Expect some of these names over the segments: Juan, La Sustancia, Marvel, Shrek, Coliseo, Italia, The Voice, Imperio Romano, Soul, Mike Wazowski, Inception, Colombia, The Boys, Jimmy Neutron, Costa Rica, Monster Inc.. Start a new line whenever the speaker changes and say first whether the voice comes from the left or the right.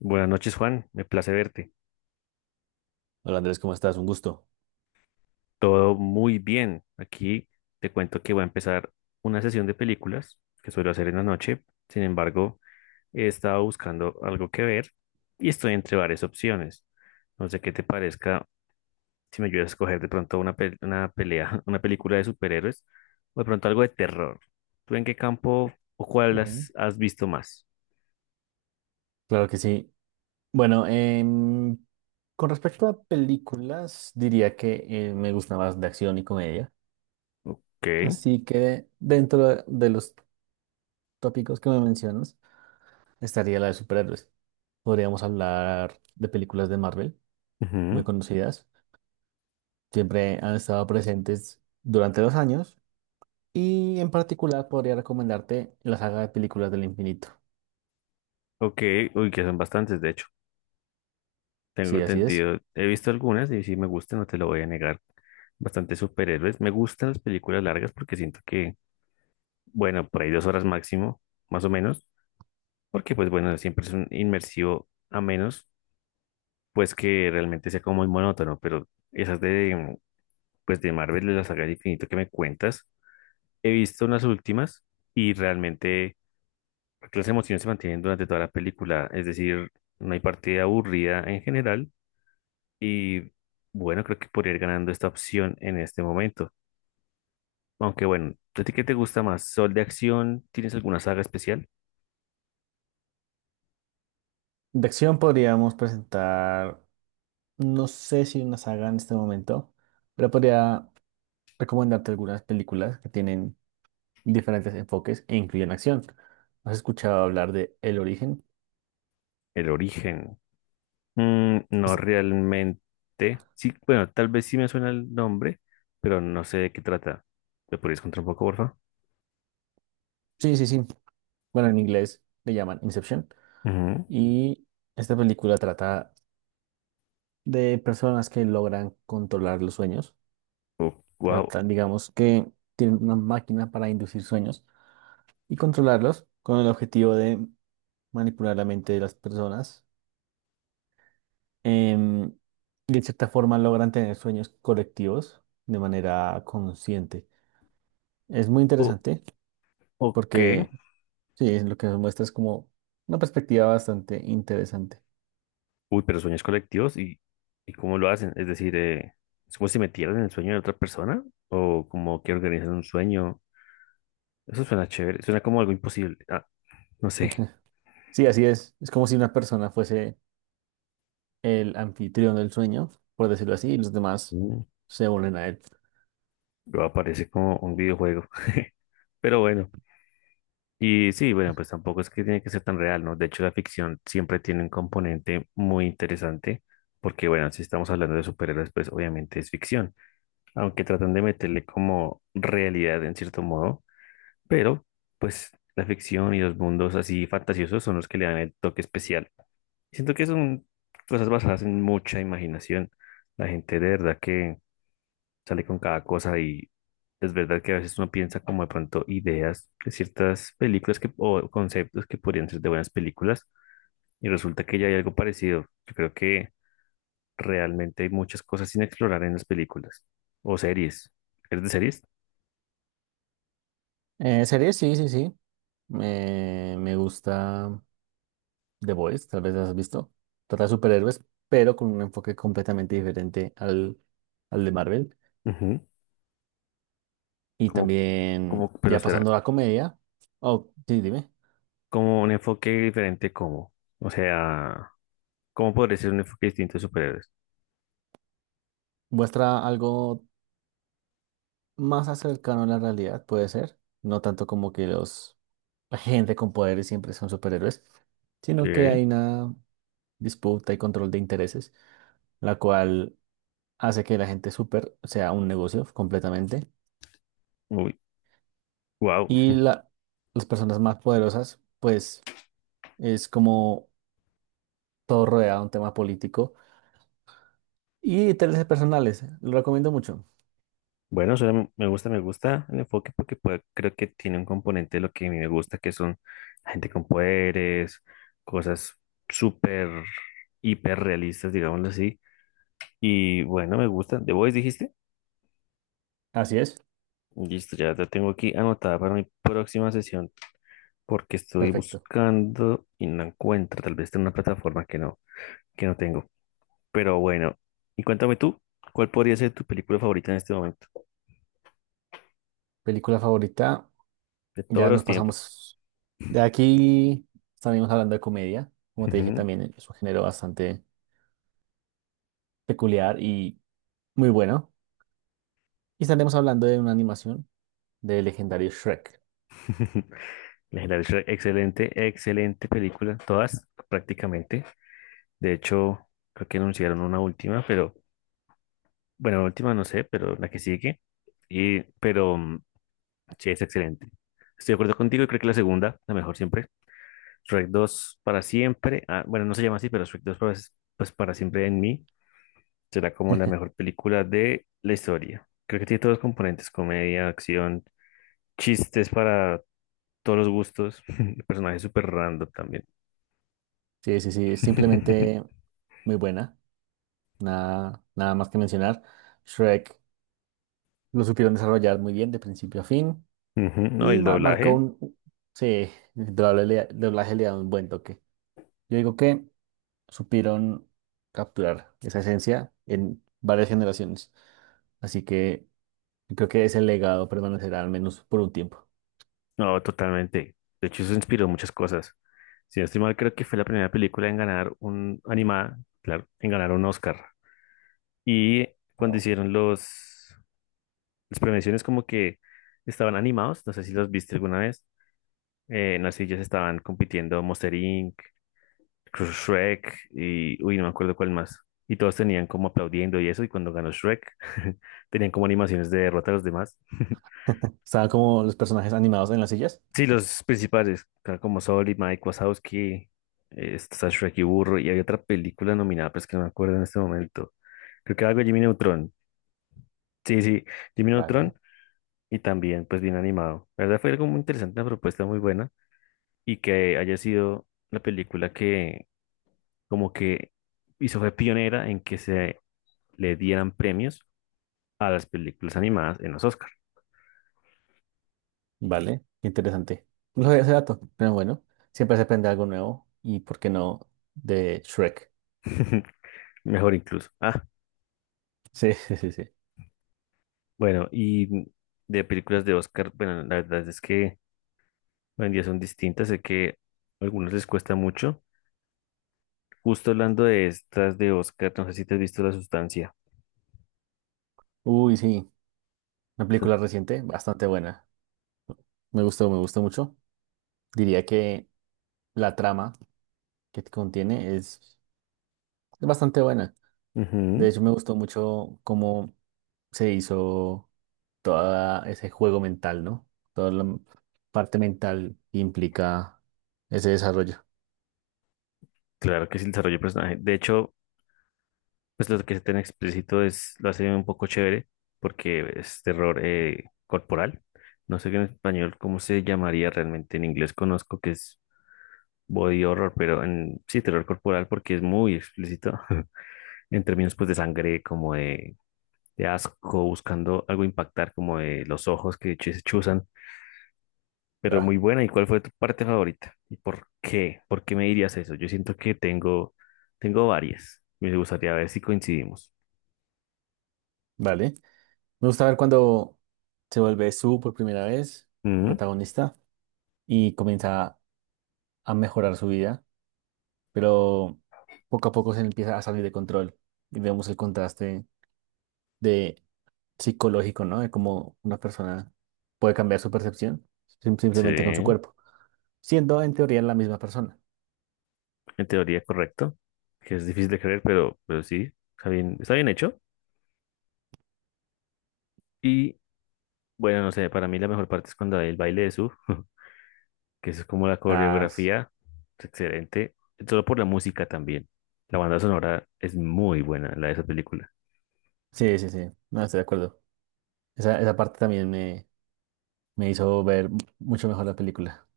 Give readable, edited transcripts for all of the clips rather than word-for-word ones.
left: Buenas noches, Juan. Me place verte.
right: Hola Andrés, ¿cómo estás? Un gusto.
left: Todo muy bien. Aquí te cuento que voy a empezar una sesión de películas que suelo hacer en la noche. Sin embargo, he estado buscando algo que ver y estoy entre varias opciones. No sé qué te parezca si me ayudas a escoger de pronto una, una pelea, una película de superhéroes o de pronto algo de terror. ¿Tú en qué campo o cuál has,
right: Bien.
left: has visto más?
right: Claro que sí. Bueno, con respecto a películas, diría que me gusta más de acción y comedia.
left: Ok.
right: Así que dentro de los tópicos que me mencionas, estaría la de superhéroes. Podríamos hablar de películas de Marvel, muy
left: Ujú.
right: conocidas. Siempre han estado presentes durante los años. Y en particular podría recomendarte la saga de películas del infinito.
left: Ok. Uy, que son bastantes, de hecho. Tengo
right: Sí, así es.
left: entendido, he visto algunas y sí me gustan, no te lo voy a negar. Bastante superhéroes. Me gustan las películas largas porque siento que, bueno, por ahí 2 horas máximo, más o menos, porque pues bueno, siempre es un inmersivo a menos, pues que realmente sea como muy monótono, pero esas de, pues de Marvel, de la saga del infinito que me cuentas, he visto unas últimas y realmente porque las emociones se mantienen durante toda la película, es decir, no hay partida aburrida en general. Y bueno, creo que podría ir ganando esta opción en este momento. Aunque bueno, ¿a ti qué te gusta más? ¿Sol de acción? ¿Tienes alguna saga especial?
right: De acción podríamos presentar. No sé si una saga en este momento, pero podría recomendarte algunas películas que tienen diferentes enfoques e incluyen acción. ¿Has escuchado hablar de El Origen?
left: El origen. Mm, no
right: Es-
left: realmente. Sí, bueno, tal vez sí me suena el nombre, pero no sé de qué trata. ¿Me podrías contar un poco, por favor?
right: Sí, sí, sí. Bueno, en inglés le llaman Inception.
left: Ujú.
right: Y esta película trata de personas que logran controlar los sueños.
left: Oh, wow.
right: Tratan, digamos, que tienen una máquina para inducir sueños y controlarlos con el objetivo de manipular la mente de las personas, em, y de cierta forma logran tener sueños colectivos de manera consciente. Es muy
left: Oh,
right: interesante
left: ok.
right: porque sí, es lo que nos muestra es como una perspectiva bastante interesante.
left: Uy, pero sueños colectivos y cómo lo hacen. Es decir, ¿es como si metieran en el sueño de otra persona? ¿O como que organizan un sueño? Eso suena chévere, suena como algo imposible. No sé.
right: Sí, así es. Es como si una persona fuese el anfitrión del sueño, por decirlo así, y los demás
left: Mm.
right: se unen a él.
left: Pero aparece como un videojuego. Pero bueno, y sí, bueno, pues tampoco es que tiene que ser tan real, ¿no? De hecho, la ficción siempre tiene un componente muy interesante, porque bueno, si estamos hablando de superhéroes, pues obviamente es ficción, aunque tratan de meterle como realidad en cierto modo, pero pues la ficción y los mundos así fantasiosos son los que le dan el toque especial. Siento que son cosas basadas en mucha imaginación. La gente de verdad que sale con cada cosa y es verdad que a veces uno piensa como de pronto ideas de ciertas películas que, o conceptos que podrían ser de buenas películas y resulta que ya hay algo parecido. Yo creo que realmente hay muchas cosas sin explorar en las películas o series. ¿Eres de series?
right: Series, sí, sí, sí. Me gusta The Boys, tal vez las has visto. Trata de superhéroes, pero con un enfoque completamente diferente al de Marvel.
left: Ujú.
right: Y
left: Como,
right: también,
left: pero
right: ya
left: espera,
right: pasando a la comedia, oh, sí, dime,
left: como un enfoque diferente, ¿cómo? O sea, ¿cómo podría ser un enfoque distinto de superhéroes?
right: muestra algo más cercano a la realidad, puede ser, no tanto como que la gente con poderes siempre son superhéroes, sino que
left: ¿Qué?
right: hay una disputa y control de intereses, la cual hace que la gente super sea un negocio completamente,
left: Uy, wow.
right: y la, las personas más poderosas, pues es como todo rodeado de un tema político y intereses personales, lo recomiendo mucho.
left: Bueno, me gusta el enfoque porque creo que tiene un componente de lo que a mí me gusta, que son gente con poderes, cosas súper, hiper realistas, digámoslo así. Y bueno, me gusta. ¿The Voice dijiste?
right: Así es,
left: Listo, ya la tengo aquí anotada para mi próxima sesión porque estoy
right: perfecto.
left: buscando y no encuentro, tal vez está en una plataforma que no tengo. Pero bueno, y cuéntame tú, ¿cuál podría ser tu película favorita en este momento?
right: Película favorita,
left: De todos
right: ya nos
left: los tiempos.
right: pasamos de aquí, estaremos hablando de comedia, como te dije también es un género bastante peculiar y muy bueno. Y estaremos hablando de una animación del legendario Shrek.
left: Legendario Shrek, excelente, excelente película, todas prácticamente. De hecho, creo que anunciaron una última, pero bueno, la última no sé, pero la que sigue. Y, pero sí, es excelente. Estoy de acuerdo contigo y creo que la segunda, la mejor siempre. Shrek dos para siempre. Ah, bueno, no se llama así, pero pues para siempre en mí será como la mejor película de la historia. Creo que tiene todos los componentes, comedia, acción, chistes para todos los gustos. El personaje es súper random también.
right: Sí, sí, sí, es simplemente muy buena, nada, nada más que mencionar. Shrek lo supieron desarrollar muy bien de principio a fin
left: Ujú. No,
right: y
left: el
right: marcó
left: doblaje.
right: un, sí, el doblaje le da un buen toque. Yo digo que supieron capturar esa esencia en varias generaciones. Así que creo que ese legado permanecerá al menos por un tiempo.
left: No, totalmente. De hecho, eso inspiró muchas cosas. Si no estoy mal, creo que fue la primera película en ganar un animada, claro, en ganar un Oscar. Y cuando
right: Wow.
left: hicieron los las premiaciones como que estaban animados, no sé si los viste alguna vez. En las sillas estaban compitiendo Monster Inc., Shrek y uy, no me acuerdo cuál más. Y todos tenían como aplaudiendo y eso, y cuando ganó Shrek, tenían como animaciones de derrota a los demás.
right: Estaban como los personajes animados en las sillas.
left: Sí, los principales, claro, como Soul y Mike Wazowski, está Shrek y Burro, y hay otra película nominada, pero es que no me acuerdo en este momento. Creo que era algo de Jimmy Neutron. Sí, sí, Jimmy
right: Vale.
left: Neutron, y también, pues, bien animado. La verdad fue algo muy interesante, una propuesta muy buena, y que haya sido la película que, como que fue pionera en que se le dieran premios a las películas animadas en los Oscars.
right: Vale, qué interesante. No sabía ese dato, pero bueno, siempre se aprende algo nuevo y, ¿por qué no?, de Shrek.
left: Mejor incluso.
right: Sí, sí, sí, sí.
left: Bueno, y de películas de Oscar, bueno, la verdad es que hoy en día son distintas, sé que a algunos les cuesta mucho. Justo hablando de estas de Oscar, no sé si te has visto La Sustancia.
right: Uy, sí, una
left: Sí.
right: película reciente, bastante buena. Me gustó mucho. Diría que la trama que contiene es bastante buena. De
left: Ujú.
right: hecho, me gustó mucho cómo se hizo todo ese juego mental, ¿no? Toda la parte mental que implica ese desarrollo.
left: Claro que es el desarrollo de personaje. De hecho, pues lo que es tan explícito es, lo hace un poco chévere, porque es terror corporal. No sé en español cómo se llamaría realmente, en inglés conozco que es body horror, pero en sí, terror corporal porque es muy explícito en términos pues de sangre, como de asco, buscando algo impactar como de los ojos que se chuzan, pero
right: Ah,
left: muy buena. ¿Y cuál fue tu parte favorita? ¿Y por qué? ¿Por qué me dirías eso? Yo siento que tengo varias. Me gustaría ver si coincidimos.
right: vale. Me gusta ver cuando se vuelve Su por primera vez, el
left: Ujú.
right: protagonista, y comienza a mejorar su vida, pero poco a poco se empieza a salir de control y vemos el contraste de psicológico, ¿no? De cómo una persona puede cambiar su percepción
left: Sí,
right: simplemente con su
left: en
right: cuerpo, siendo en teoría la misma persona.
left: teoría correcto, que es difícil de creer, pero sí, está bien hecho. Y bueno, no sé, para mí la mejor parte es cuando hay el baile de su, que eso es como la
right: Ah, s-
left: coreografía, es excelente, solo por la música también. La banda sonora es muy buena, la de esa película.
right: sí, sí, sí, no estoy de acuerdo. Esa parte también me hizo ver mucho mejor la película.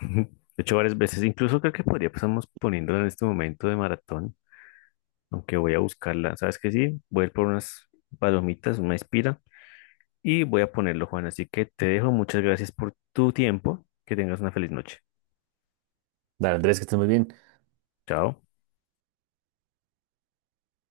left: Ujú. He hecho varias veces, incluso creo que podría pasamos poniéndola en este momento de maratón, aunque voy a buscarla. ¿Sabes qué? Sí, voy a ir por unas palomitas, una espira, y voy a ponerlo, Juan. Así que te dejo, muchas gracias por tu tiempo, que tengas una feliz noche.
right: Dale, Andrés, que estés muy bien.
left: Chao.